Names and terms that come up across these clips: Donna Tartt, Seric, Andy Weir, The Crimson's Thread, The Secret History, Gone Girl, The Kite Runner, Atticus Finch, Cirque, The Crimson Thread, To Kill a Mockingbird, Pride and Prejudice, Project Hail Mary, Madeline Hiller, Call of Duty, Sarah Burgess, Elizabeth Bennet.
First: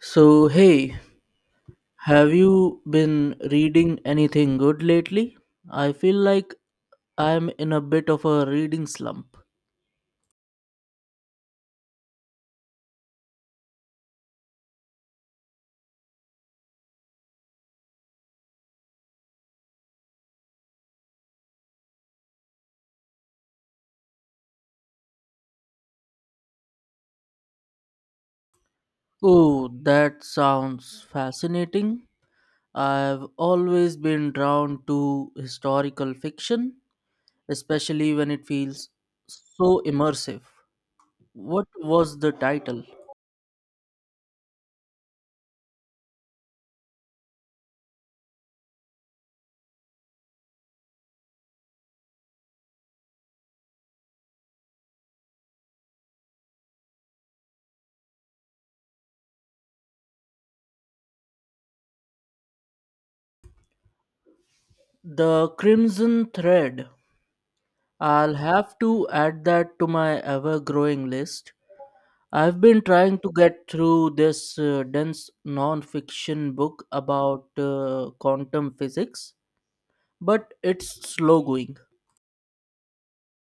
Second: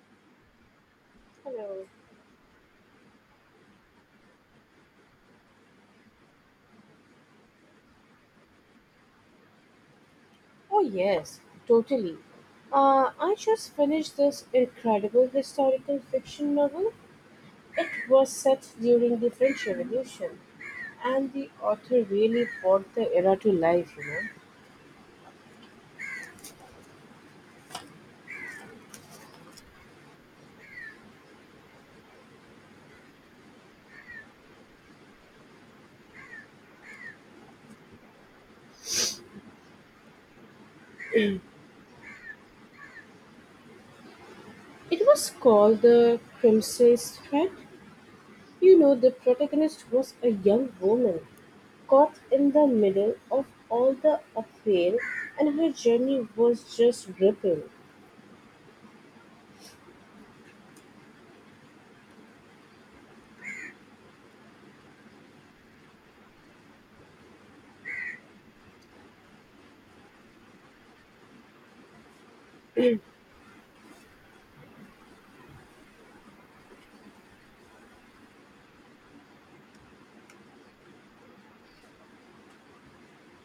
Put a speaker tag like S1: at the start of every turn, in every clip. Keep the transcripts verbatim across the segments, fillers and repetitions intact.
S1: So, hey,
S2: Hello.
S1: have you been reading anything good lately? I feel like I'm in a bit of a reading slump.
S2: Oh, yes, totally. Uh, I just finished this incredible historical fiction novel. It was set during the French Revolution, and the author really brought the era to life, you know.
S1: Oh, that sounds fascinating. I've always been drawn to historical fiction, especially when it feels so immersive. What was the title?
S2: It was called The Crimson's Thread. You know, the protagonist was a young woman caught in the middle of all the upheaval, and her journey was just gripping.
S1: The Crimson Thread. I'll have to add that to my ever growing list. I've been trying to get through this uh, dense non-fiction book about uh, quantum physics, but it's slow going.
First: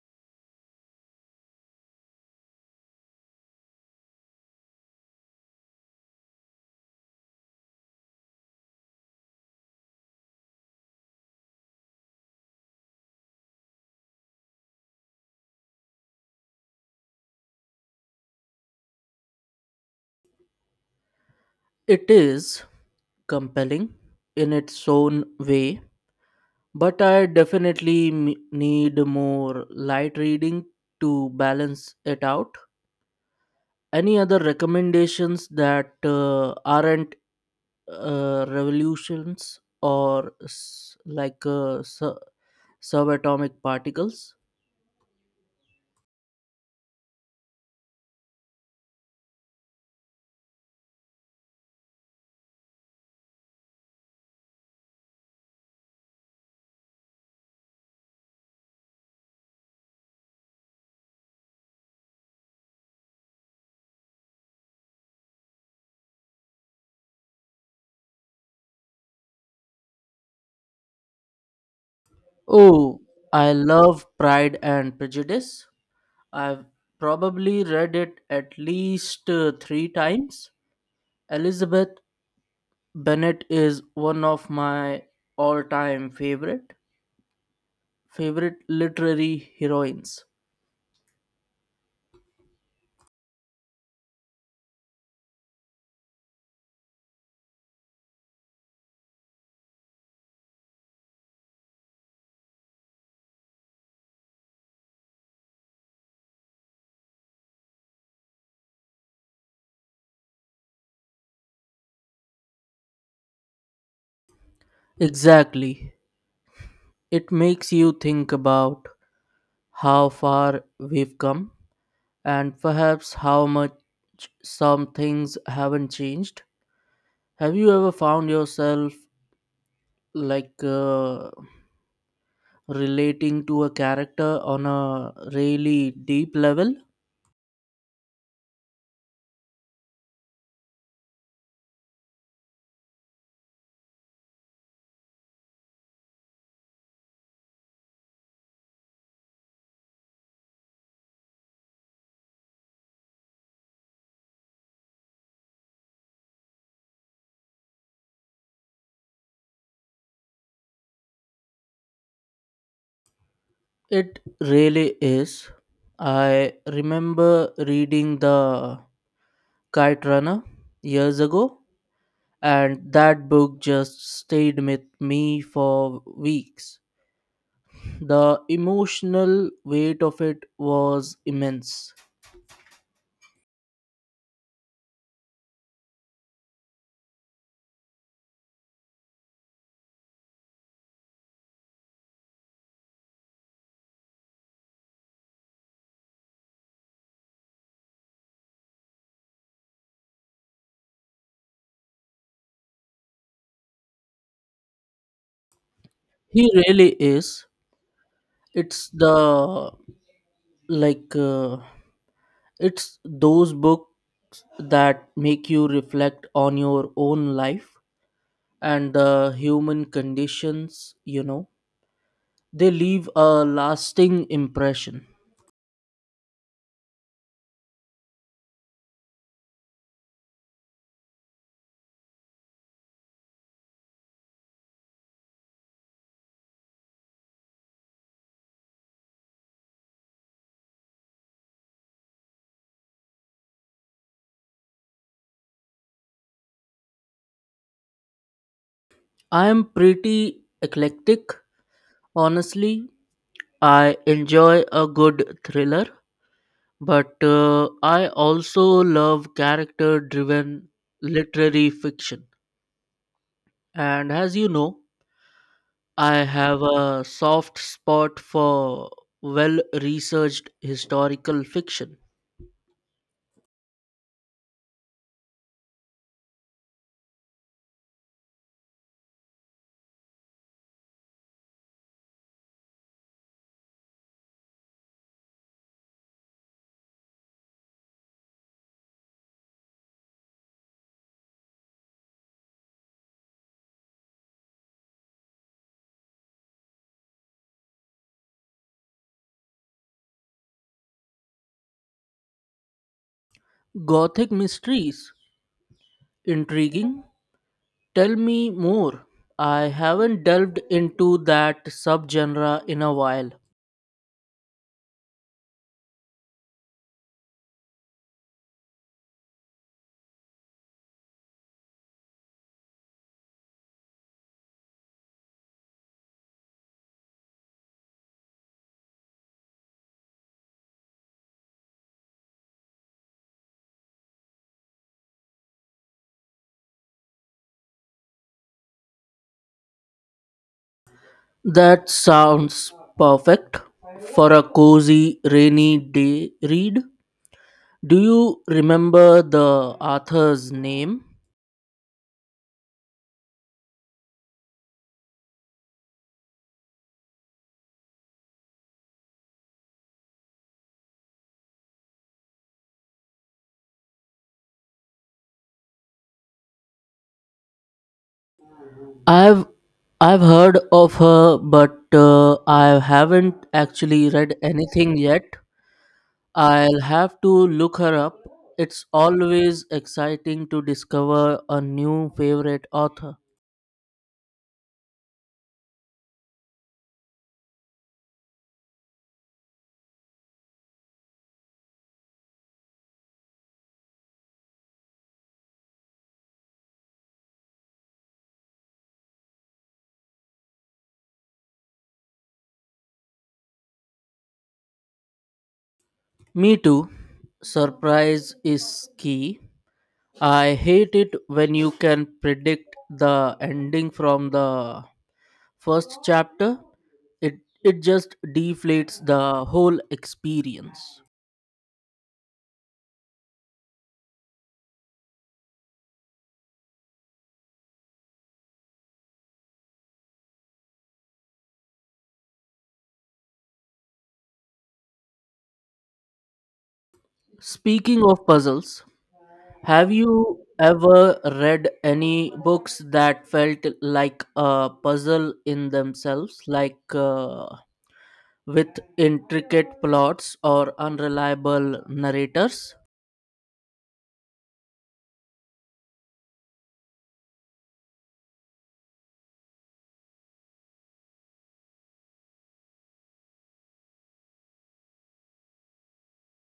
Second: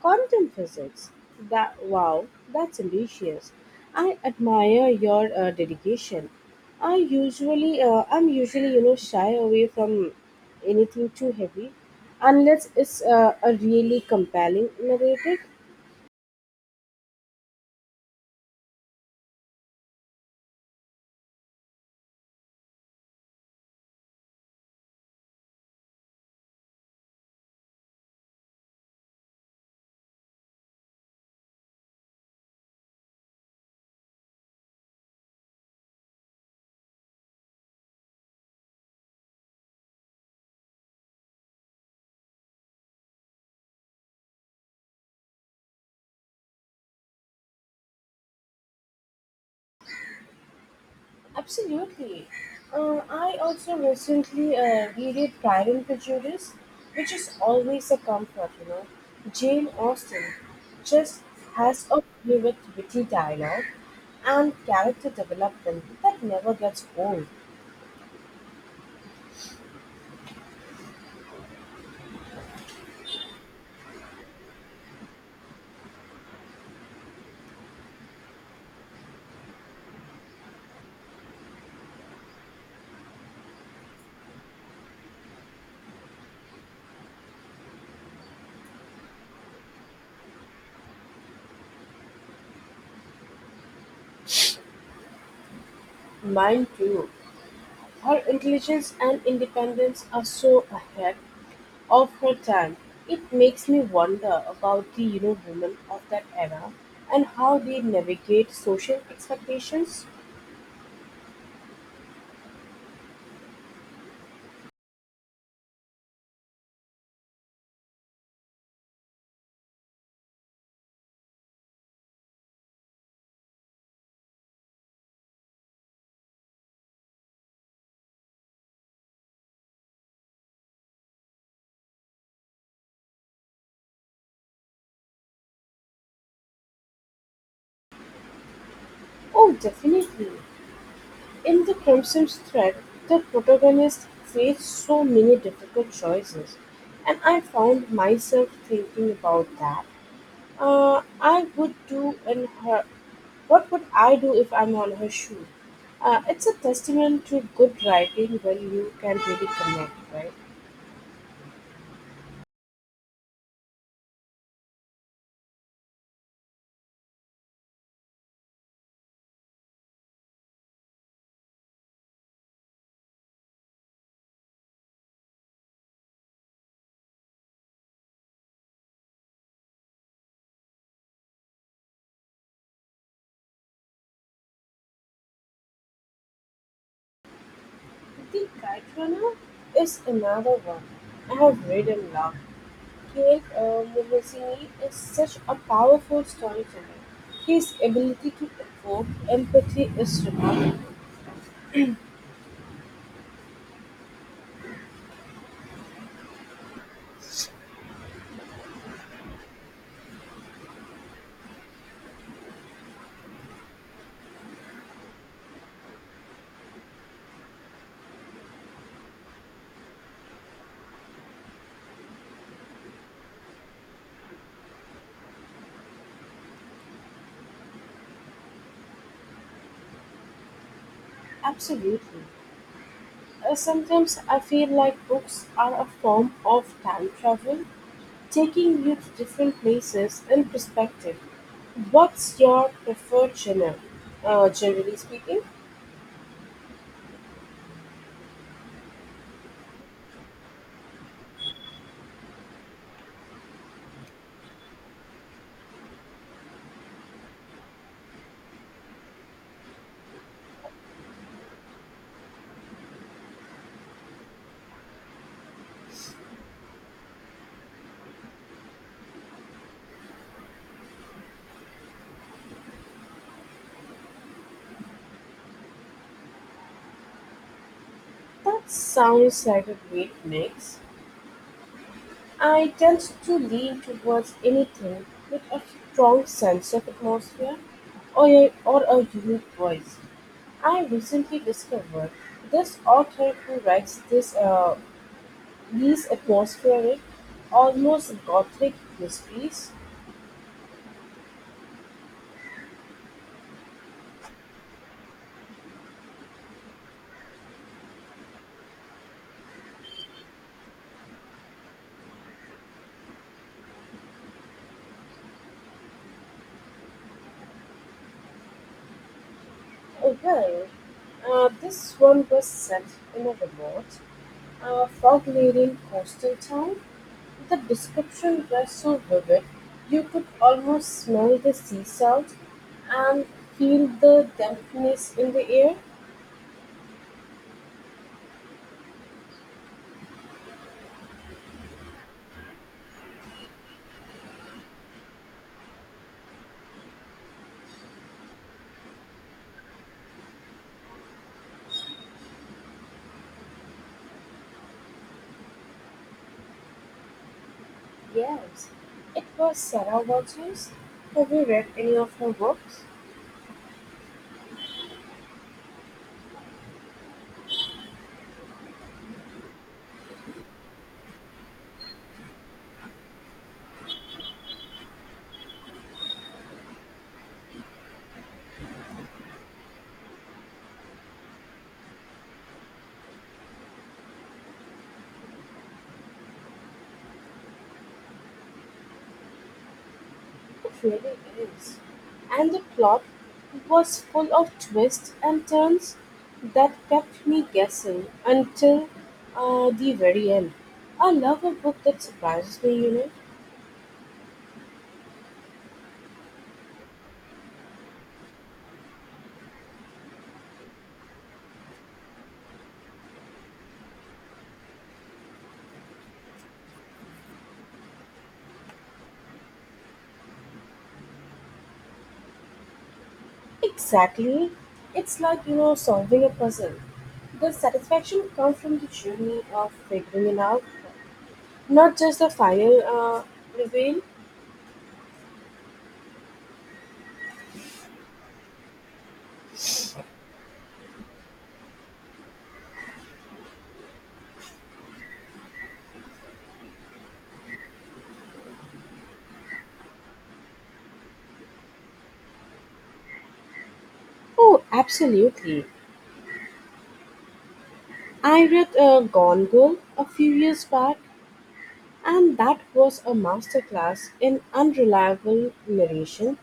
S2: Quantum physics. That wow, that's ambitious. I admire your uh, dedication. I usually, uh, I'm usually, you know, shy away from anything too heavy, unless it's uh, a really compelling narrative.
S1: It is compelling in its own way, but I definitely m- need more light reading to balance it out. Any other recommendations that uh, aren't uh, revolutions or s- like uh, su- subatomic particles?
S2: Absolutely. Uh, I also recently uh, reread Pride and Prejudice, which is always a comfort, you know. Jane Austen just has a play with witty dialogue and character development that never gets old.
S1: Oh, I love Pride and Prejudice. I've probably read it at least uh, three times. Elizabeth Bennet is one of my all-time favorite favorite literary heroines.
S2: Mine too. Her intelligence and independence are so ahead of her time. It makes me wonder about the you know women of that era and how they navigate social expectations.
S1: Exactly. It makes you think about how far we've come and perhaps how much some things haven't changed. Have you ever found yourself like uh, relating to a character on a really deep level?
S2: Oh, definitely. In The Crimson Thread, the protagonist faced so many difficult choices, and I found myself thinking about that. Uh, I would do in her. What would I do if I'm on her shoe? Uh, it's a testament to good writing when you can really connect, right?
S1: It really is. I remember reading The Kite Runner years ago, and that book just stayed with me for weeks. The emotional weight of it was immense.
S2: The Kite Runner is another one I have read and loved. Kate uh, Minogue is such a powerful storyteller. His ability to evoke empathy is remarkable.
S1: He really is. It's the, like uh, it's those books that make you reflect on your own life and the human conditions, you know. They leave a lasting impression.
S2: Absolutely. Uh, sometimes I feel like books are a form of time travel, taking you to different places and perspective. What's your preferred genre? Uh, generally speaking,
S1: I am pretty eclectic, honestly. I enjoy a good thriller, but uh, I also love character driven literary fiction. And as you know, I have a soft spot for well researched historical fiction.
S2: that sounds like a great mix. I tend to lean towards anything with a strong sense of atmosphere. Or a or a unique voice. I recently discovered this author who writes this uh, these atmospheric, almost gothic mysteries.
S1: Gothic mysteries. Intriguing. Tell me more. I haven't delved into that subgenre in a while.
S2: Oh, well, uh, this one was set in a remote, uh, fog-laden coastal town. The description was so vivid, you could almost smell the sea salt and feel the dampness in the air.
S1: That sounds perfect for a cozy rainy day read. Do you remember the author's name?
S2: Yes, it was Sarah Burgess. Have you read any of her books?
S1: I've I've heard of her, but uh, I haven't actually read anything yet. I'll have to look her up. It's always exciting to discover a new favorite author.
S2: It really is. And the plot was full of twists and turns that kept me guessing until uh, the very end. I love a book that surprises me, you know.
S1: Me too. Surprise is key. I hate it when you can predict the ending from the first chapter. It it just deflates the whole experience.
S2: Exactly. It's like, you know, solving a puzzle. The satisfaction comes from the journey of figuring it out, not just the final uh, reveal.
S1: Speaking of puzzles, have you ever read any books that felt like a puzzle in themselves, like uh, with intricate plots or unreliable narrators?
S2: Oh, absolutely. I read a "Gone Girl" a few years back and that was a masterclass in unreliable narration.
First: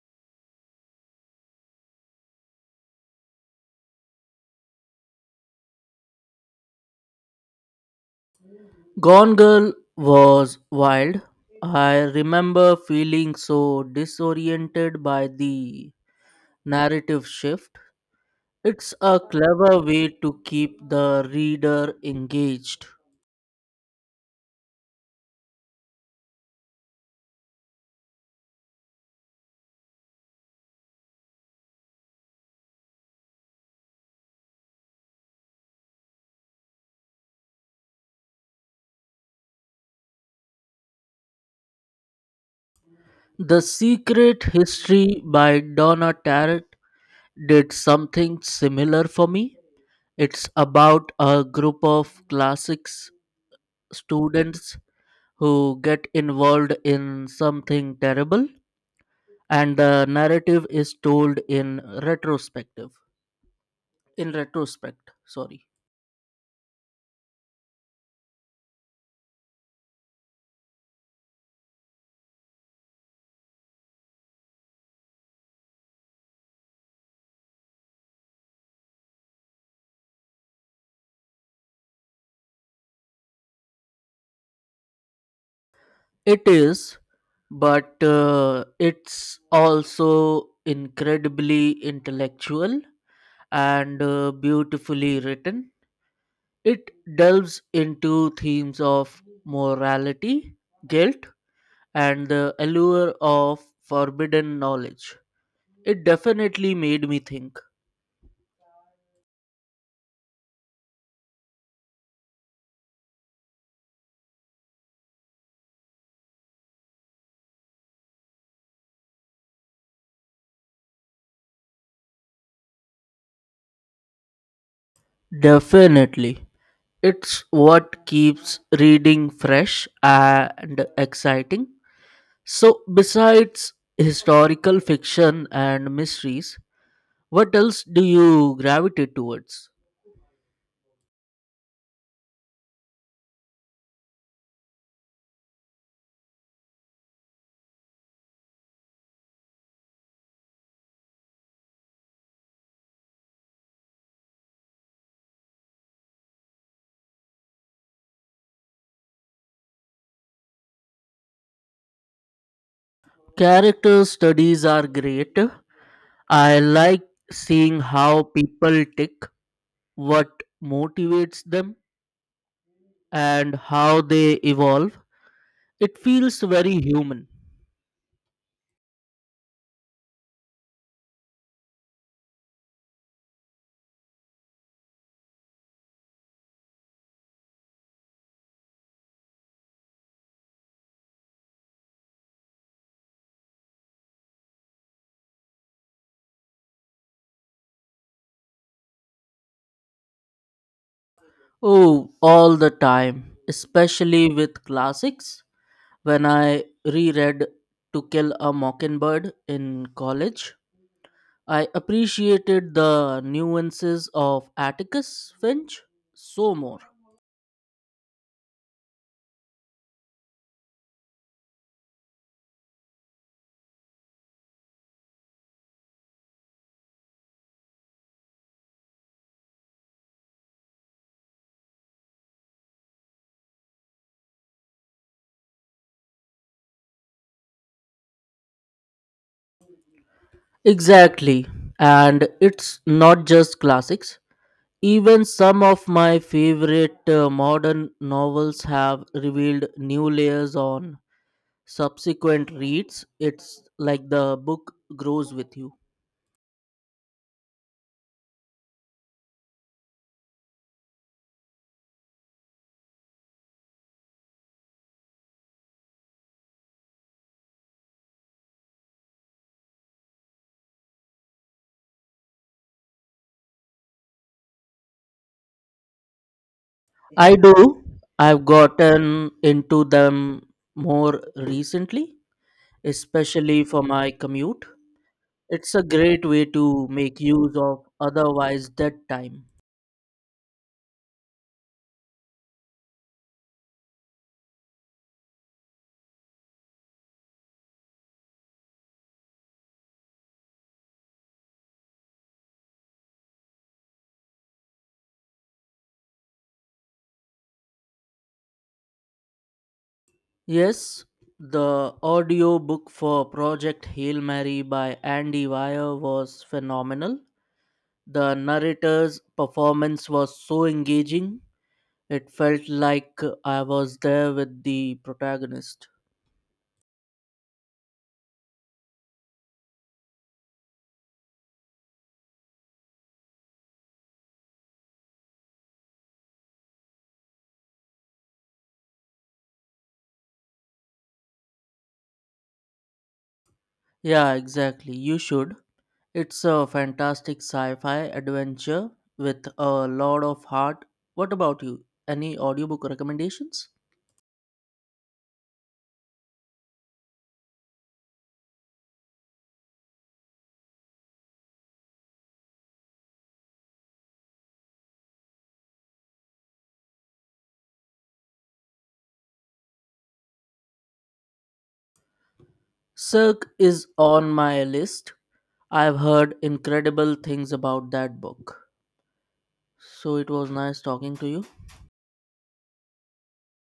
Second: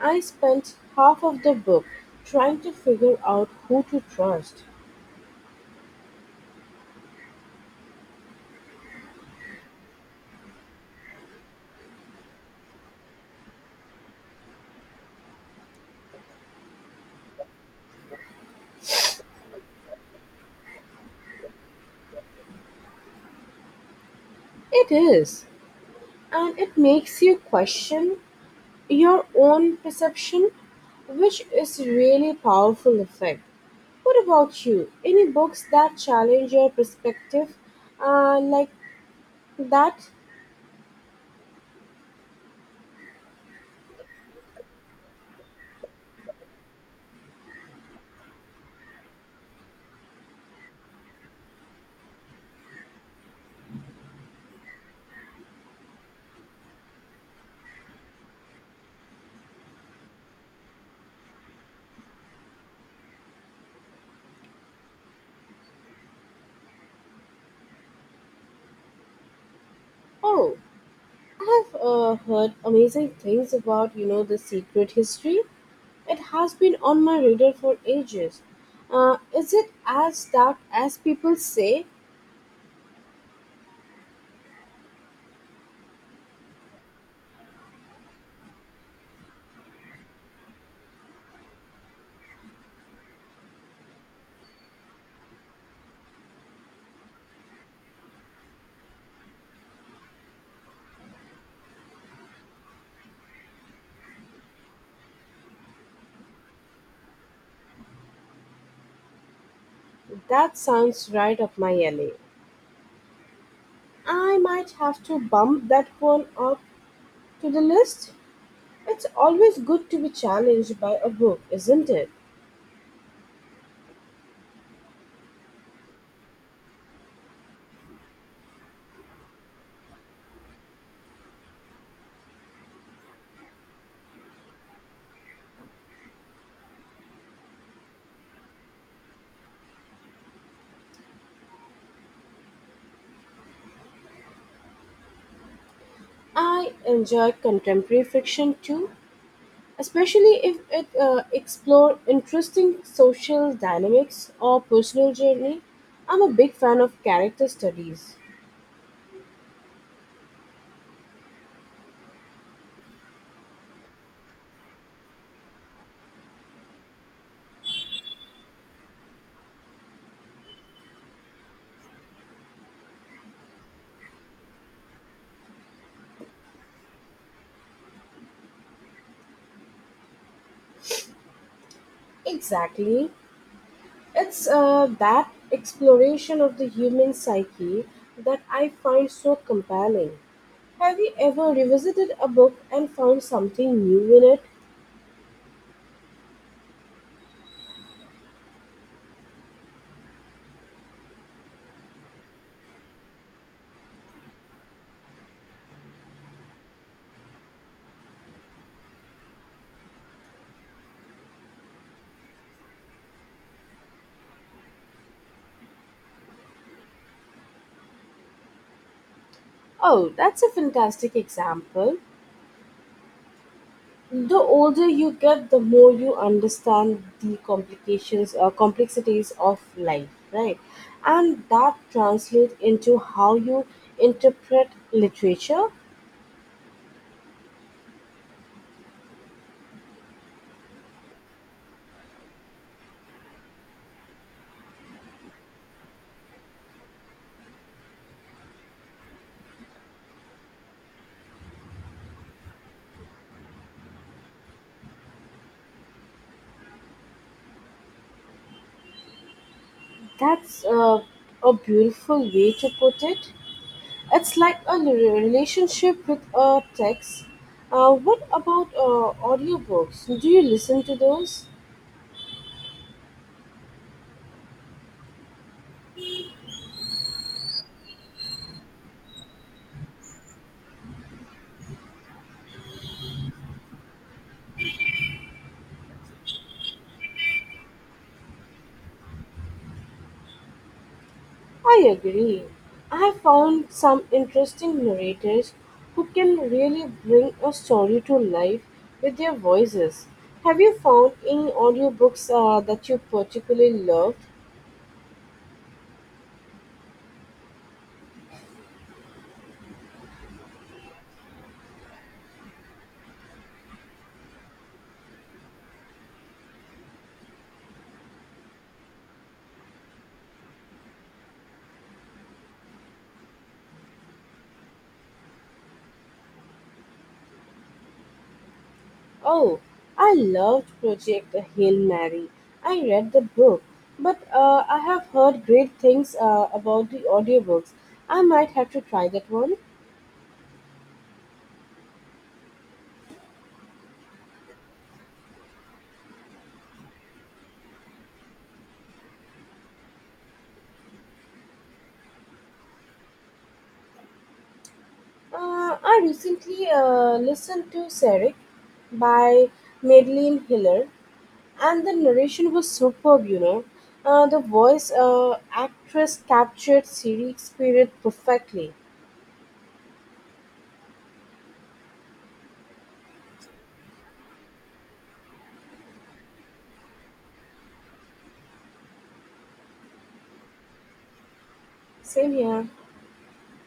S2: I spent half of the book trying to figure out who to trust.
S1: Gone Girl was wild. I remember feeling so disoriented by the narrative shift. It's a clever way to keep the reader engaged.
S2: It is, and it makes you question your own perception, which is really powerful effect. What about you? Any books that challenge your perspective uh, like that?
S1: The Secret History by Donna Tartt did something similar for me. It's about a group of classics students who get involved in something terrible, and the narrative is told in retrospective, in retrospect, sorry.
S2: Oh, I have uh, heard amazing things about, you know, the secret history. It has been on my radar for ages. Uh, is it as dark as people say?
S1: It is, but uh, it's also incredibly intellectual and uh, beautifully written. It delves into themes of morality, guilt, and the allure of forbidden knowledge. It definitely made me think.
S2: That sounds right up my alley. I might have to bump that one up to the list. It's always good to be challenged by a book, isn't it?
S1: Definitely. It's what keeps reading fresh and exciting. So, besides historical fiction and mysteries, what else do you gravitate towards?
S2: I enjoy contemporary fiction too, especially if it uh, explore interesting social dynamics or personal journey. I'm a big fan of character studies.
S1: Character studies are great. I like seeing how people tick, what motivates them, and how they evolve. It feels very human.
S2: Exactly. It's uh, that exploration of the human psyche that I find so compelling. Have you ever revisited a book and found something new in it?
S1: Oh, all the time, especially with classics. When I reread To Kill a Mockingbird in college, I appreciated the nuances of Atticus Finch so more.
S2: Oh, that's a fantastic example. The older you get, the more you understand the complications, uh, complexities of life, right? And that translates into how you interpret literature.
S1: Exactly. And it's not just classics. Even some of my favorite uh, modern novels have revealed new layers on subsequent reads. It's like the book grows with you.
S2: That's uh, a beautiful way to put it. It's like a re- relationship with a text. Uh, what about uh, audiobooks? Do you listen to those?
S1: I do. I've gotten into them more recently, especially for my commute. It's a great way to make use of otherwise dead time.
S2: I agree. I have found some interesting narrators who can really bring a story to life with their voices. Have you found any audiobooks uh, that you particularly loved?
S1: Yes, the audiobook for Project Hail Mary by Andy Weir was phenomenal. The narrator's performance was so engaging. It felt like I was there with the protagonist.
S2: Oh, I loved Project Hail Mary. I read the book, but uh, I have heard great things uh, about the audiobooks. I might have to try that one.
S1: Yeah, exactly. You should. It's a fantastic sci fi adventure with a lot of heart. What about you? Any audiobook recommendations?
S2: Uh, I recently uh, listened to Seric by Madeline Hiller, and the narration was superb you know uh, The voice uh, actress captured Siri's spirit perfectly.
S1: Cirque is on my list. I've heard incredible things about that book. So it was nice talking to you.
S2: Same here.